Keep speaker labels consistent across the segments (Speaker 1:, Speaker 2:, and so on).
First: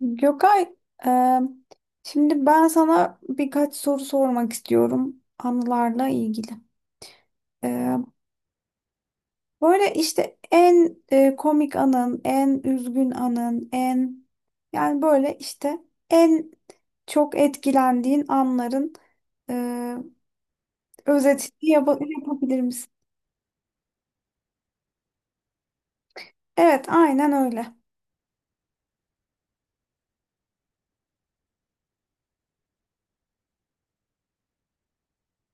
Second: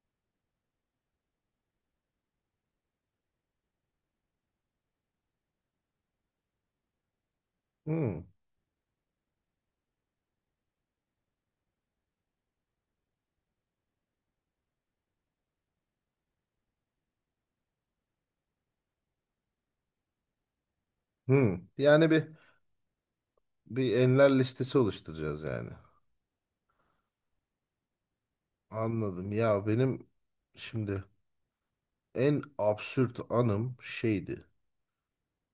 Speaker 1: Gökay, e, şimdi ben sana birkaç soru sormak istiyorum anılarla ilgili. E,
Speaker 2: Hmm,
Speaker 1: Böyle işte en komik anın, en üzgün anın, en, yani böyle işte en çok etkilendiğin anların e,
Speaker 2: hmm.
Speaker 1: özetini
Speaker 2: Yani bir
Speaker 1: yapabilir misin?
Speaker 2: bir enler listesi oluşturacağız yani.
Speaker 1: Evet, aynen öyle.
Speaker 2: Anladım. Ya benim şimdi en absürt anım şeydi.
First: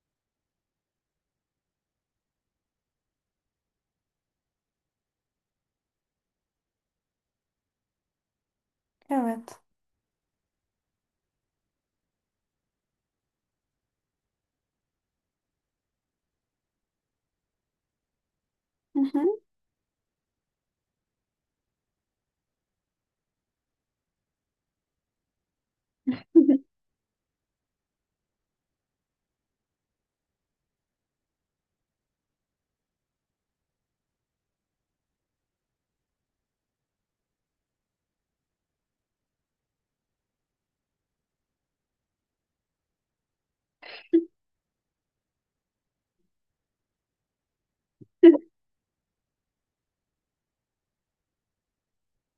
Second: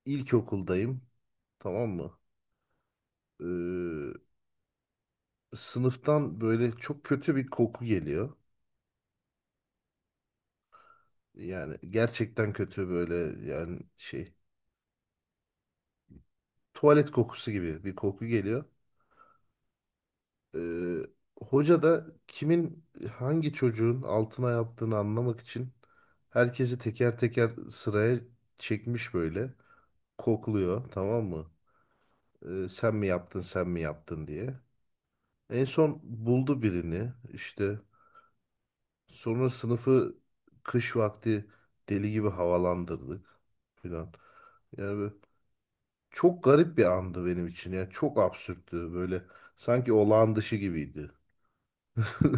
Speaker 2: İlkokuldayım. Tamam mı? Sınıftan böyle çok kötü bir koku geliyor.
Speaker 1: Evet.
Speaker 2: Yani gerçekten kötü böyle yani şey tuvalet kokusu gibi bir koku geliyor.
Speaker 1: Hı hı.
Speaker 2: Ee, Hoca da kimin hangi çocuğun altına yaptığını anlamak için herkesi teker teker sıraya çekmiş böyle. Kokluyor, tamam mı? Sen mi yaptın, sen mi yaptın diye. En son buldu birini işte. Sonra sınıfı kış vakti deli gibi havalandırdık filan. Yani böyle çok garip bir andı benim için ya. Çok absürttü böyle. Sanki olağan dışı gibiydi.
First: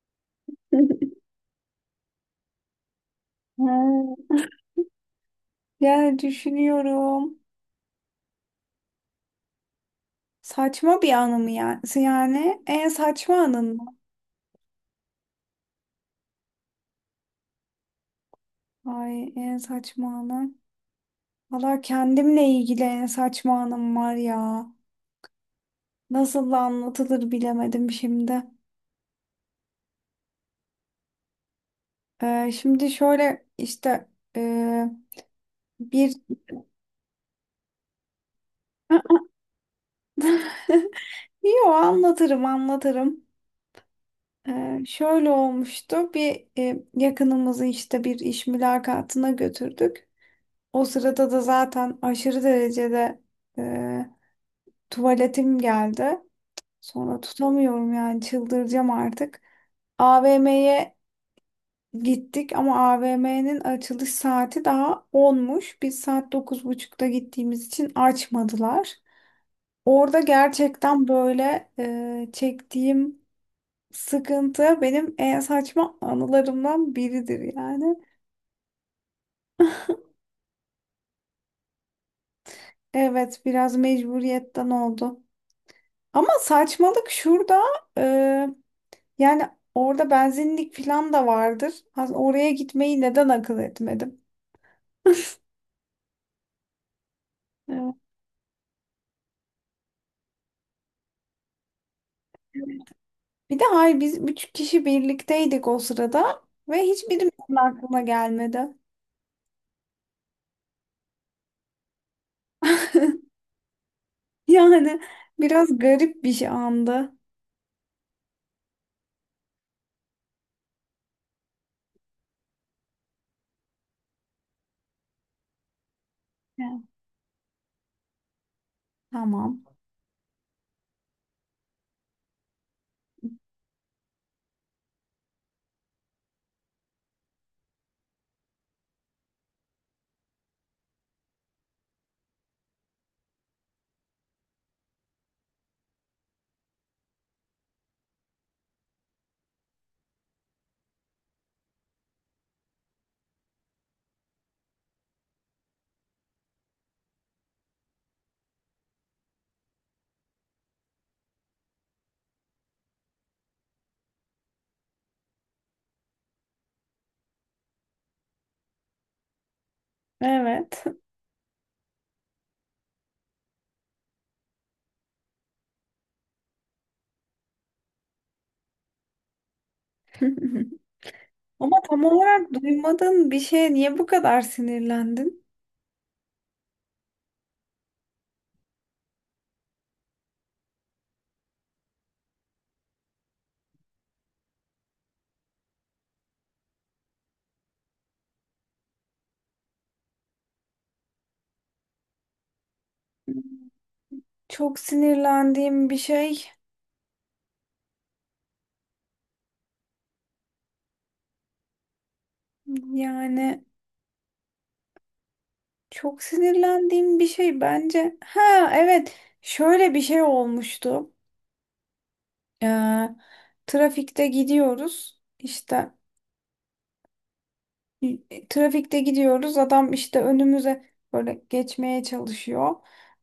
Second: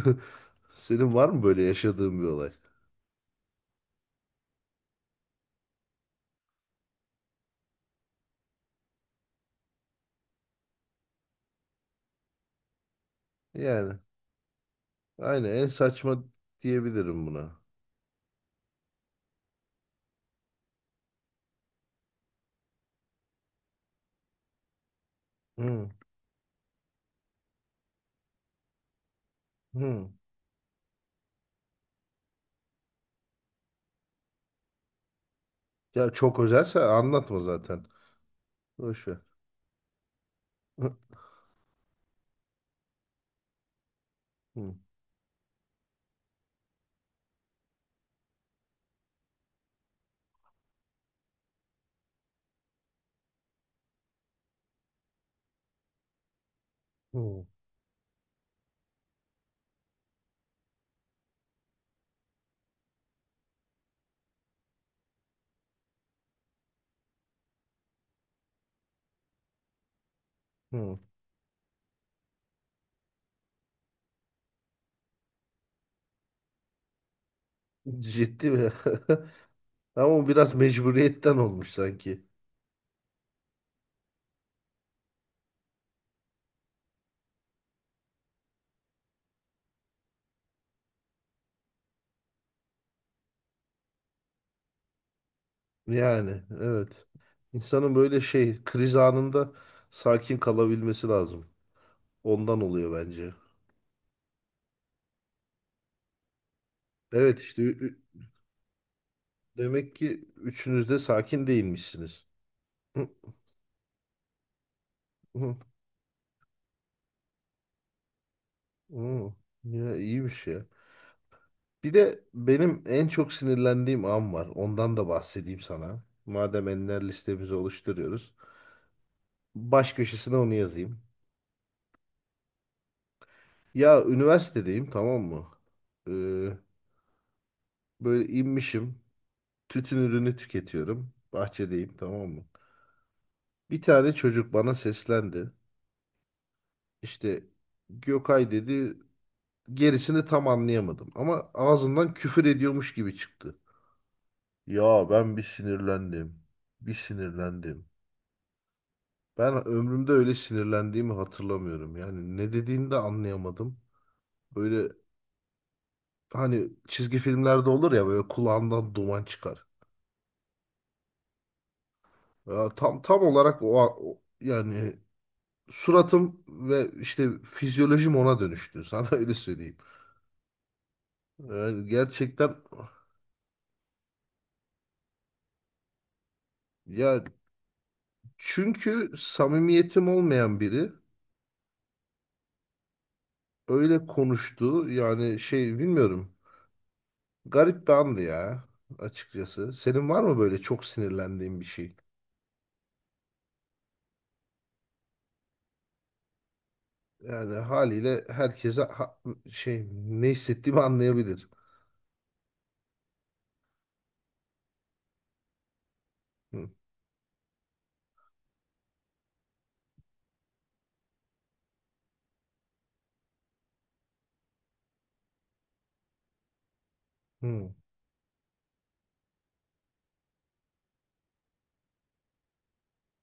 Speaker 2: Senin var mı böyle yaşadığın bir olay?
Speaker 1: Ha, yani düşünüyorum. Saçma bir anı mı yani? Yani en saçma anın mı?
Speaker 2: Yani aynen en saçma diyebilirim buna.
Speaker 1: Ay, en saçma anım. Valla kendimle ilgili en saçma anım var ya.
Speaker 2: Hı,
Speaker 1: Nasıl da anlatılır bilemedim şimdi.
Speaker 2: hı.
Speaker 1: Şimdi şöyle işte, ee,
Speaker 2: Ya
Speaker 1: bir...
Speaker 2: çok özelse anlatma zaten. Boş ver. Hı,
Speaker 1: Yo, anlatırım anlatırım.
Speaker 2: hı,
Speaker 1: Şöyle olmuştu, bir yakınımızı işte bir iş mülakatına götürdük. O sırada da zaten aşırı derecede, e, tuvaletim geldi. Sonra
Speaker 2: hı,
Speaker 1: tutamıyorum, yani çıldıracağım artık. AVM'ye gittik ama AVM'nin açılış saati daha 10'muş. Biz saat dokuz buçukta gittiğimiz için açmadılar. Orada
Speaker 2: hı.
Speaker 1: gerçekten böyle çektiğim sıkıntı benim en saçma anılarımdan biridir yani.
Speaker 2: Ciddi mi? Ama o biraz mecburiyetten olmuş sanki.
Speaker 1: Evet, biraz mecburiyetten oldu. Ama saçmalık şurada, e, yani orada benzinlik falan da vardır. Oraya gitmeyi neden akıl etmedim?
Speaker 2: Yani evet.
Speaker 1: Evet.
Speaker 2: İnsanın böyle şey kriz anında sakin kalabilmesi lazım. Ondan oluyor bence.
Speaker 1: Bir de hayır, biz üç kişi birlikteydik o sırada ve
Speaker 2: Evet
Speaker 1: hiçbirimizin
Speaker 2: işte
Speaker 1: aklına gelmedi.
Speaker 2: demek ki üçünüz de sakin değilmişsiniz. Hı,
Speaker 1: Yani
Speaker 2: hı.
Speaker 1: biraz garip bir şey andı.
Speaker 2: Oo, ya iyi bir şey. Bir de benim en çok sinirlendiğim an var. Ondan da bahsedeyim sana. Madem
Speaker 1: Evet.
Speaker 2: enler listemizi oluşturuyoruz.
Speaker 1: Tamam.
Speaker 2: Baş köşesine onu yazayım. Ya üniversitedeyim, tamam mı? Ee, Böyle inmişim. Tütün ürünü tüketiyorum. Bahçedeyim, tamam mı? Bir tane çocuk bana seslendi. İşte Gökay dedi. Gerisini tam anlayamadım. Ama ağzından küfür ediyormuş gibi çıktı. Ya ben bir sinirlendim. Bir sinirlendim. Ben ömrümde öyle sinirlendiğimi hatırlamıyorum. Yani ne dediğini de anlayamadım. Böyle hani çizgi filmlerde olur ya, böyle kulağından duman çıkar.
Speaker 1: Evet.
Speaker 2: Ya tam olarak yani suratım ve işte fizyolojim ona dönüştü. Sana öyle söyleyeyim.
Speaker 1: Ama
Speaker 2: Yani
Speaker 1: tam olarak
Speaker 2: gerçekten
Speaker 1: duymadığın bir şeye niye bu kadar sinirlendin?
Speaker 2: ya çünkü samimiyetim olmayan biri öyle konuştu. Yani şey bilmiyorum. Garip bir andı ya açıkçası. Senin var mı böyle çok sinirlendiğin bir şey?
Speaker 1: Çok sinirlendiğim bir şey.
Speaker 2: Yani haliyle herkese şey ne hissettiğimi anlayabilir.
Speaker 1: Yani çok
Speaker 2: Hı
Speaker 1: sinirlendiğim bir şey bence. Ha, evet, şöyle bir şey olmuştu. Ee, Trafikte gidiyoruz işte,
Speaker 2: hı,
Speaker 1: trafikte gidiyoruz, adam işte önümüze böyle geçmeye çalışıyor.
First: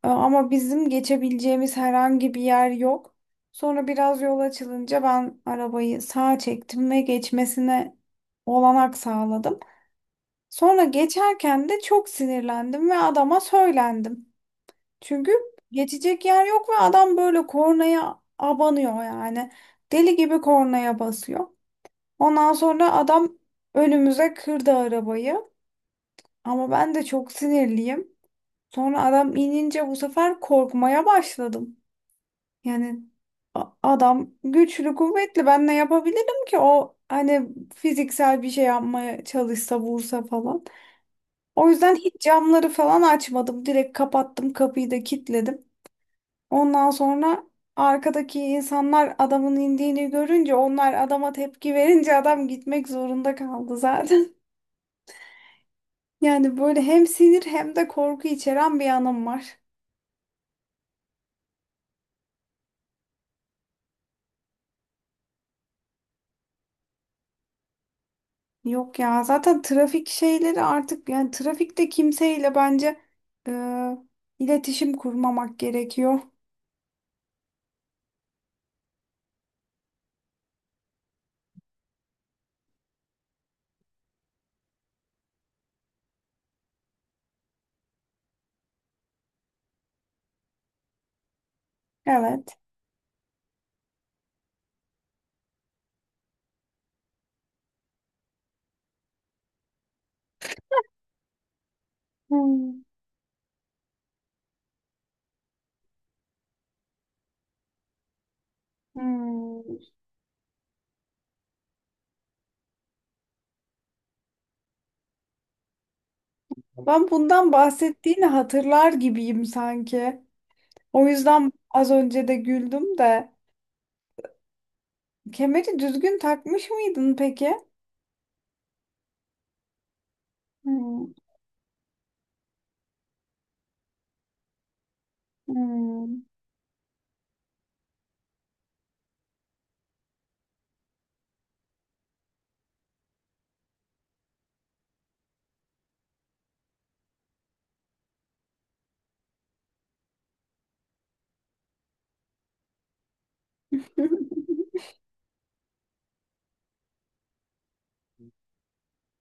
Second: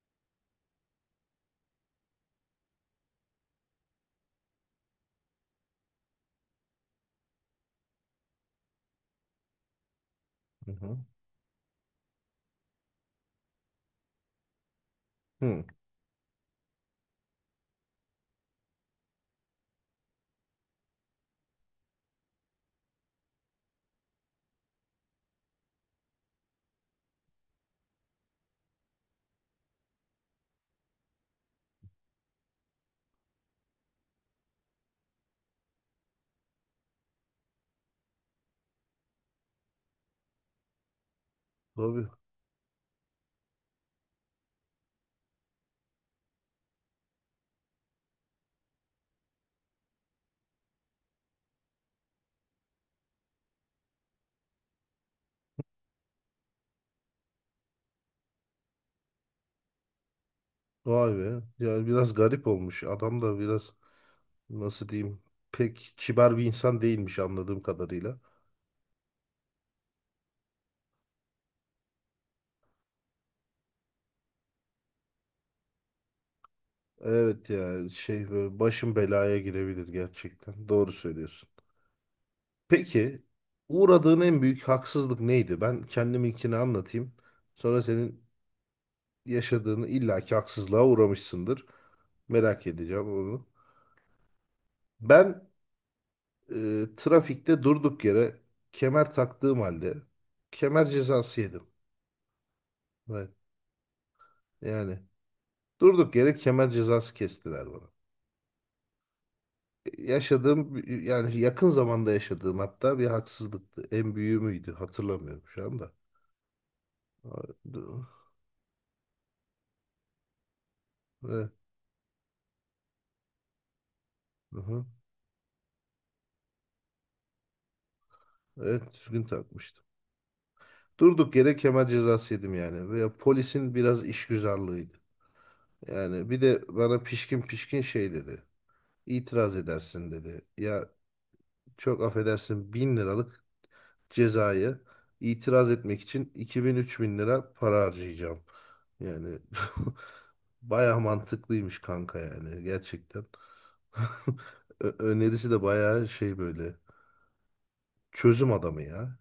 Speaker 1: Ama bizim geçebileceğimiz herhangi bir yer yok. Sonra biraz yol açılınca ben arabayı sağa çektim ve geçmesine olanak sağladım.
Speaker 2: hı.
Speaker 1: Sonra
Speaker 2: Hı.
Speaker 1: geçerken de çok sinirlendim ve adama söylendim. Çünkü
Speaker 2: Hı.
Speaker 1: geçecek yer yok ve adam böyle kornaya abanıyor yani. Deli gibi kornaya basıyor. Ondan sonra adam önümüze kırdı arabayı. Ama ben de çok sinirliyim. Sonra adam inince bu sefer korkmaya başladım. Yani adam güçlü, kuvvetli. Ben ne yapabilirim ki? O, hani fiziksel bir şey yapmaya çalışsa, vursa falan. O yüzden
Speaker 2: Tabii.
Speaker 1: hiç camları falan açmadım. Direkt kapattım, kapıyı da kilitledim. Ondan sonra arkadaki insanlar adamın indiğini görünce, onlar adama tepki verince adam gitmek zorunda kaldı zaten. Yani böyle hem sinir hem de korku içeren bir anım var.
Speaker 2: Vay be. Yani biraz garip olmuş. Adam da biraz nasıl diyeyim, pek kibar bir insan değilmiş anladığım kadarıyla.
Speaker 1: Yok ya, zaten trafik şeyleri artık, yani trafikte kimseyle bence e, iletişim kurmamak gerekiyor.
Speaker 2: Evet ya, şey böyle başın belaya girebilir gerçekten. Doğru söylüyorsun. Peki uğradığın en büyük haksızlık neydi? Ben kendiminkini anlatayım. Sonra senin yaşadığını illaki haksızlığa uğramışsındır.
Speaker 1: Evet.
Speaker 2: Merak edeceğim onu. Ben trafikte durduk yere kemer taktığım halde kemer cezası yedim.
Speaker 1: Hmm.
Speaker 2: Evet. Yani durduk yere kemer cezası kestiler bana.
Speaker 1: Hmm.
Speaker 2: E, yaşadığım yani yakın zamanda yaşadığım hatta bir haksızlıktı. En büyüğü müydü? Hatırlamıyorum şu anda.
Speaker 1: Ben bundan
Speaker 2: du-
Speaker 1: bahsettiğini hatırlar gibiyim sanki. O
Speaker 2: Evet,
Speaker 1: yüzden az önce de güldüm de.
Speaker 2: hı hı.
Speaker 1: Kemeri düzgün takmış mıydın peki?
Speaker 2: Evet, düzgün takmıştım.
Speaker 1: Hmm.
Speaker 2: Durduk yere kemer cezası yedim yani. Veya polisin biraz işgüzarlığıydı.
Speaker 1: Hmm.
Speaker 2: Yani bir de bana pişkin pişkin şey dedi. İtiraz edersin dedi. Ya çok affedersin, 1000 liralık cezayı itiraz etmek için 2000-3000 lira para harcayacağım. Yani baya mantıklıymış kanka yani gerçekten. Önerisi de baya şey, böyle çözüm adamı ya.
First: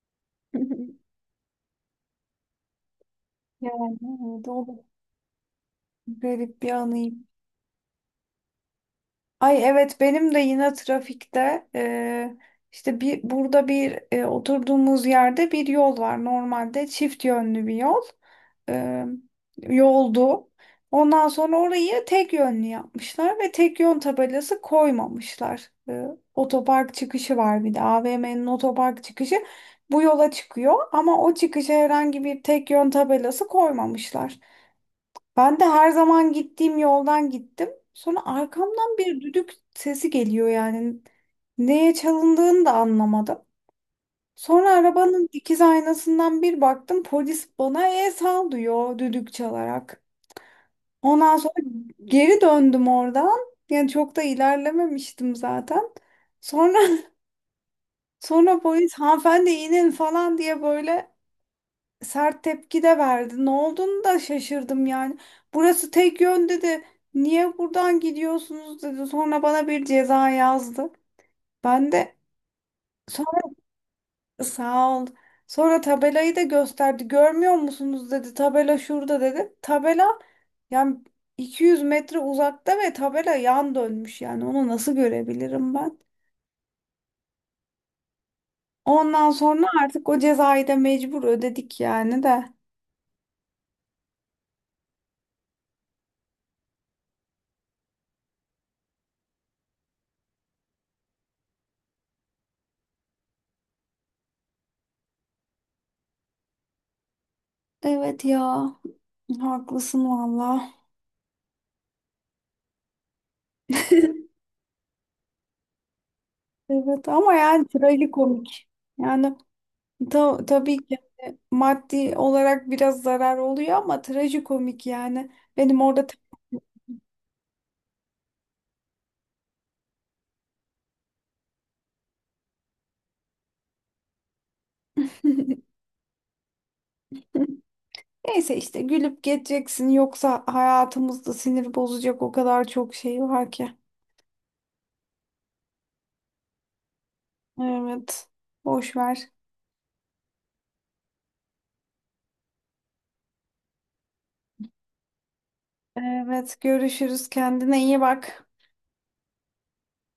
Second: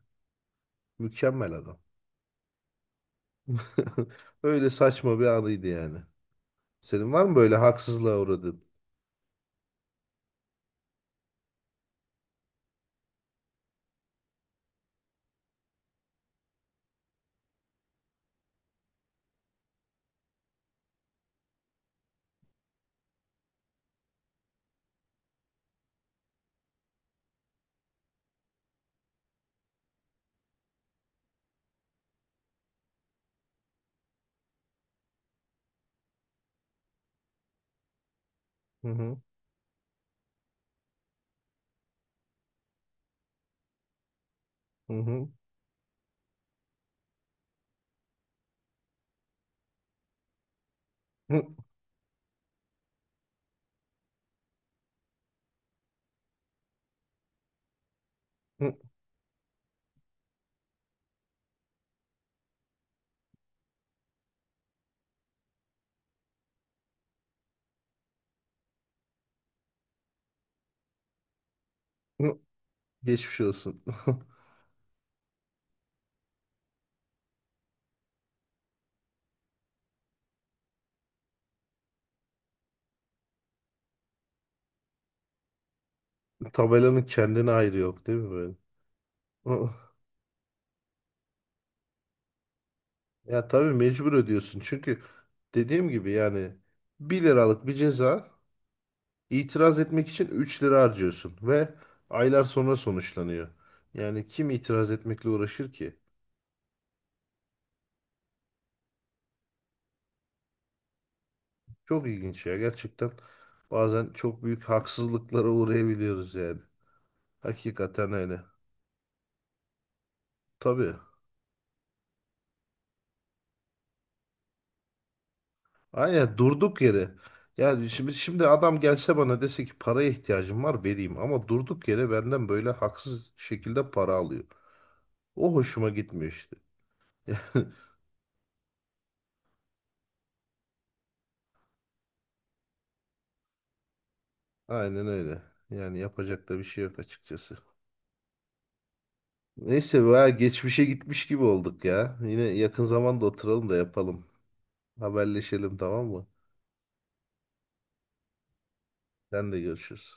Speaker 2: Mükemmel adam.
Speaker 1: Yani evet, o
Speaker 2: Öyle
Speaker 1: da
Speaker 2: saçma bir anıydı yani.
Speaker 1: garip bir
Speaker 2: Senin var
Speaker 1: anıyım.
Speaker 2: mı böyle haksızlığa uğradığın?
Speaker 1: Ay evet, benim de yine trafikte, işte bir burada bir oturduğumuz yerde bir yol var, normalde çift yönlü bir yol, e, yoldu. Ondan sonra orayı tek yönlü yapmışlar ve tek yön tabelası koymamışlar. E, otopark çıkışı var, bir de AVM'nin otopark çıkışı bu yola çıkıyor ama o çıkışa herhangi bir tek yön tabelası koymamışlar. Ben de her zaman gittiğim yoldan gittim. Sonra
Speaker 2: Hı
Speaker 1: arkamdan
Speaker 2: hı,
Speaker 1: bir düdük sesi geliyor yani. Neye çalındığını da anlamadım. Sonra
Speaker 2: hı hı,
Speaker 1: arabanın dikiz aynasından bir baktım, polis bana el sal diyor düdük çalarak. Ondan
Speaker 2: hı,
Speaker 1: sonra geri döndüm oradan. Yani çok da ilerlememiştim zaten. Sonra sonra
Speaker 2: hı,
Speaker 1: polis hanımefendi, inin falan diye böyle sert tepki de verdi. Ne olduğunu da şaşırdım yani. Burası tek yön dedi. Niye buradan gidiyorsunuz dedi. Sonra bana bir ceza yazdı. Ben de
Speaker 2: hı.
Speaker 1: sonra
Speaker 2: Geçmiş olsun.
Speaker 1: sağ ol. Sonra tabelayı da gösterdi. Görmüyor musunuz dedi. Tabela şurada dedi. Tabela, yani 200 metre uzakta ve tabela yan dönmüş yani. Onu nasıl görebilirim ben?
Speaker 2: Tabelanın kendine ayrı yok değil mi böyle?
Speaker 1: Ondan sonra artık o cezayı da mecbur ödedik yani de.
Speaker 2: Ya tabii mecbur ödüyorsun. Çünkü dediğim gibi yani bir liralık bir ceza itiraz etmek için 3 lira harcıyorsun ve aylar sonra sonuçlanıyor. Yani kim itiraz etmekle uğraşır ki?
Speaker 1: Evet ya. Haklısın valla.
Speaker 2: Çok ilginç ya gerçekten. Bazen çok büyük haksızlıklara uğrayabiliyoruz yani.
Speaker 1: Evet ama yani
Speaker 2: Hakikaten öyle.
Speaker 1: trajikomik. Yani tabii
Speaker 2: Tabii.
Speaker 1: ki maddi olarak biraz zarar oluyor ama trajikomik yani. Benim orada
Speaker 2: Aynen, durduk yere. Yani şimdi adam gelse bana dese ki paraya ihtiyacım var, vereyim, ama durduk yere benden böyle haksız şekilde para alıyor. O hoşuma gitmiyor işte.
Speaker 1: neyse işte, gülüp geçeceksin, yoksa hayatımızda sinir bozacak o kadar çok şey var ki.
Speaker 2: Aynen öyle. Yani yapacak da bir şey yok açıkçası.
Speaker 1: Evet. Boş ver.
Speaker 2: Neyse, veya geçmişe gitmiş gibi olduk ya. Yine yakın zamanda oturalım da yapalım. Haberleşelim tamam mı?
Speaker 1: Evet, görüşürüz. Kendine iyi bak.
Speaker 2: Sen de görüşürüz.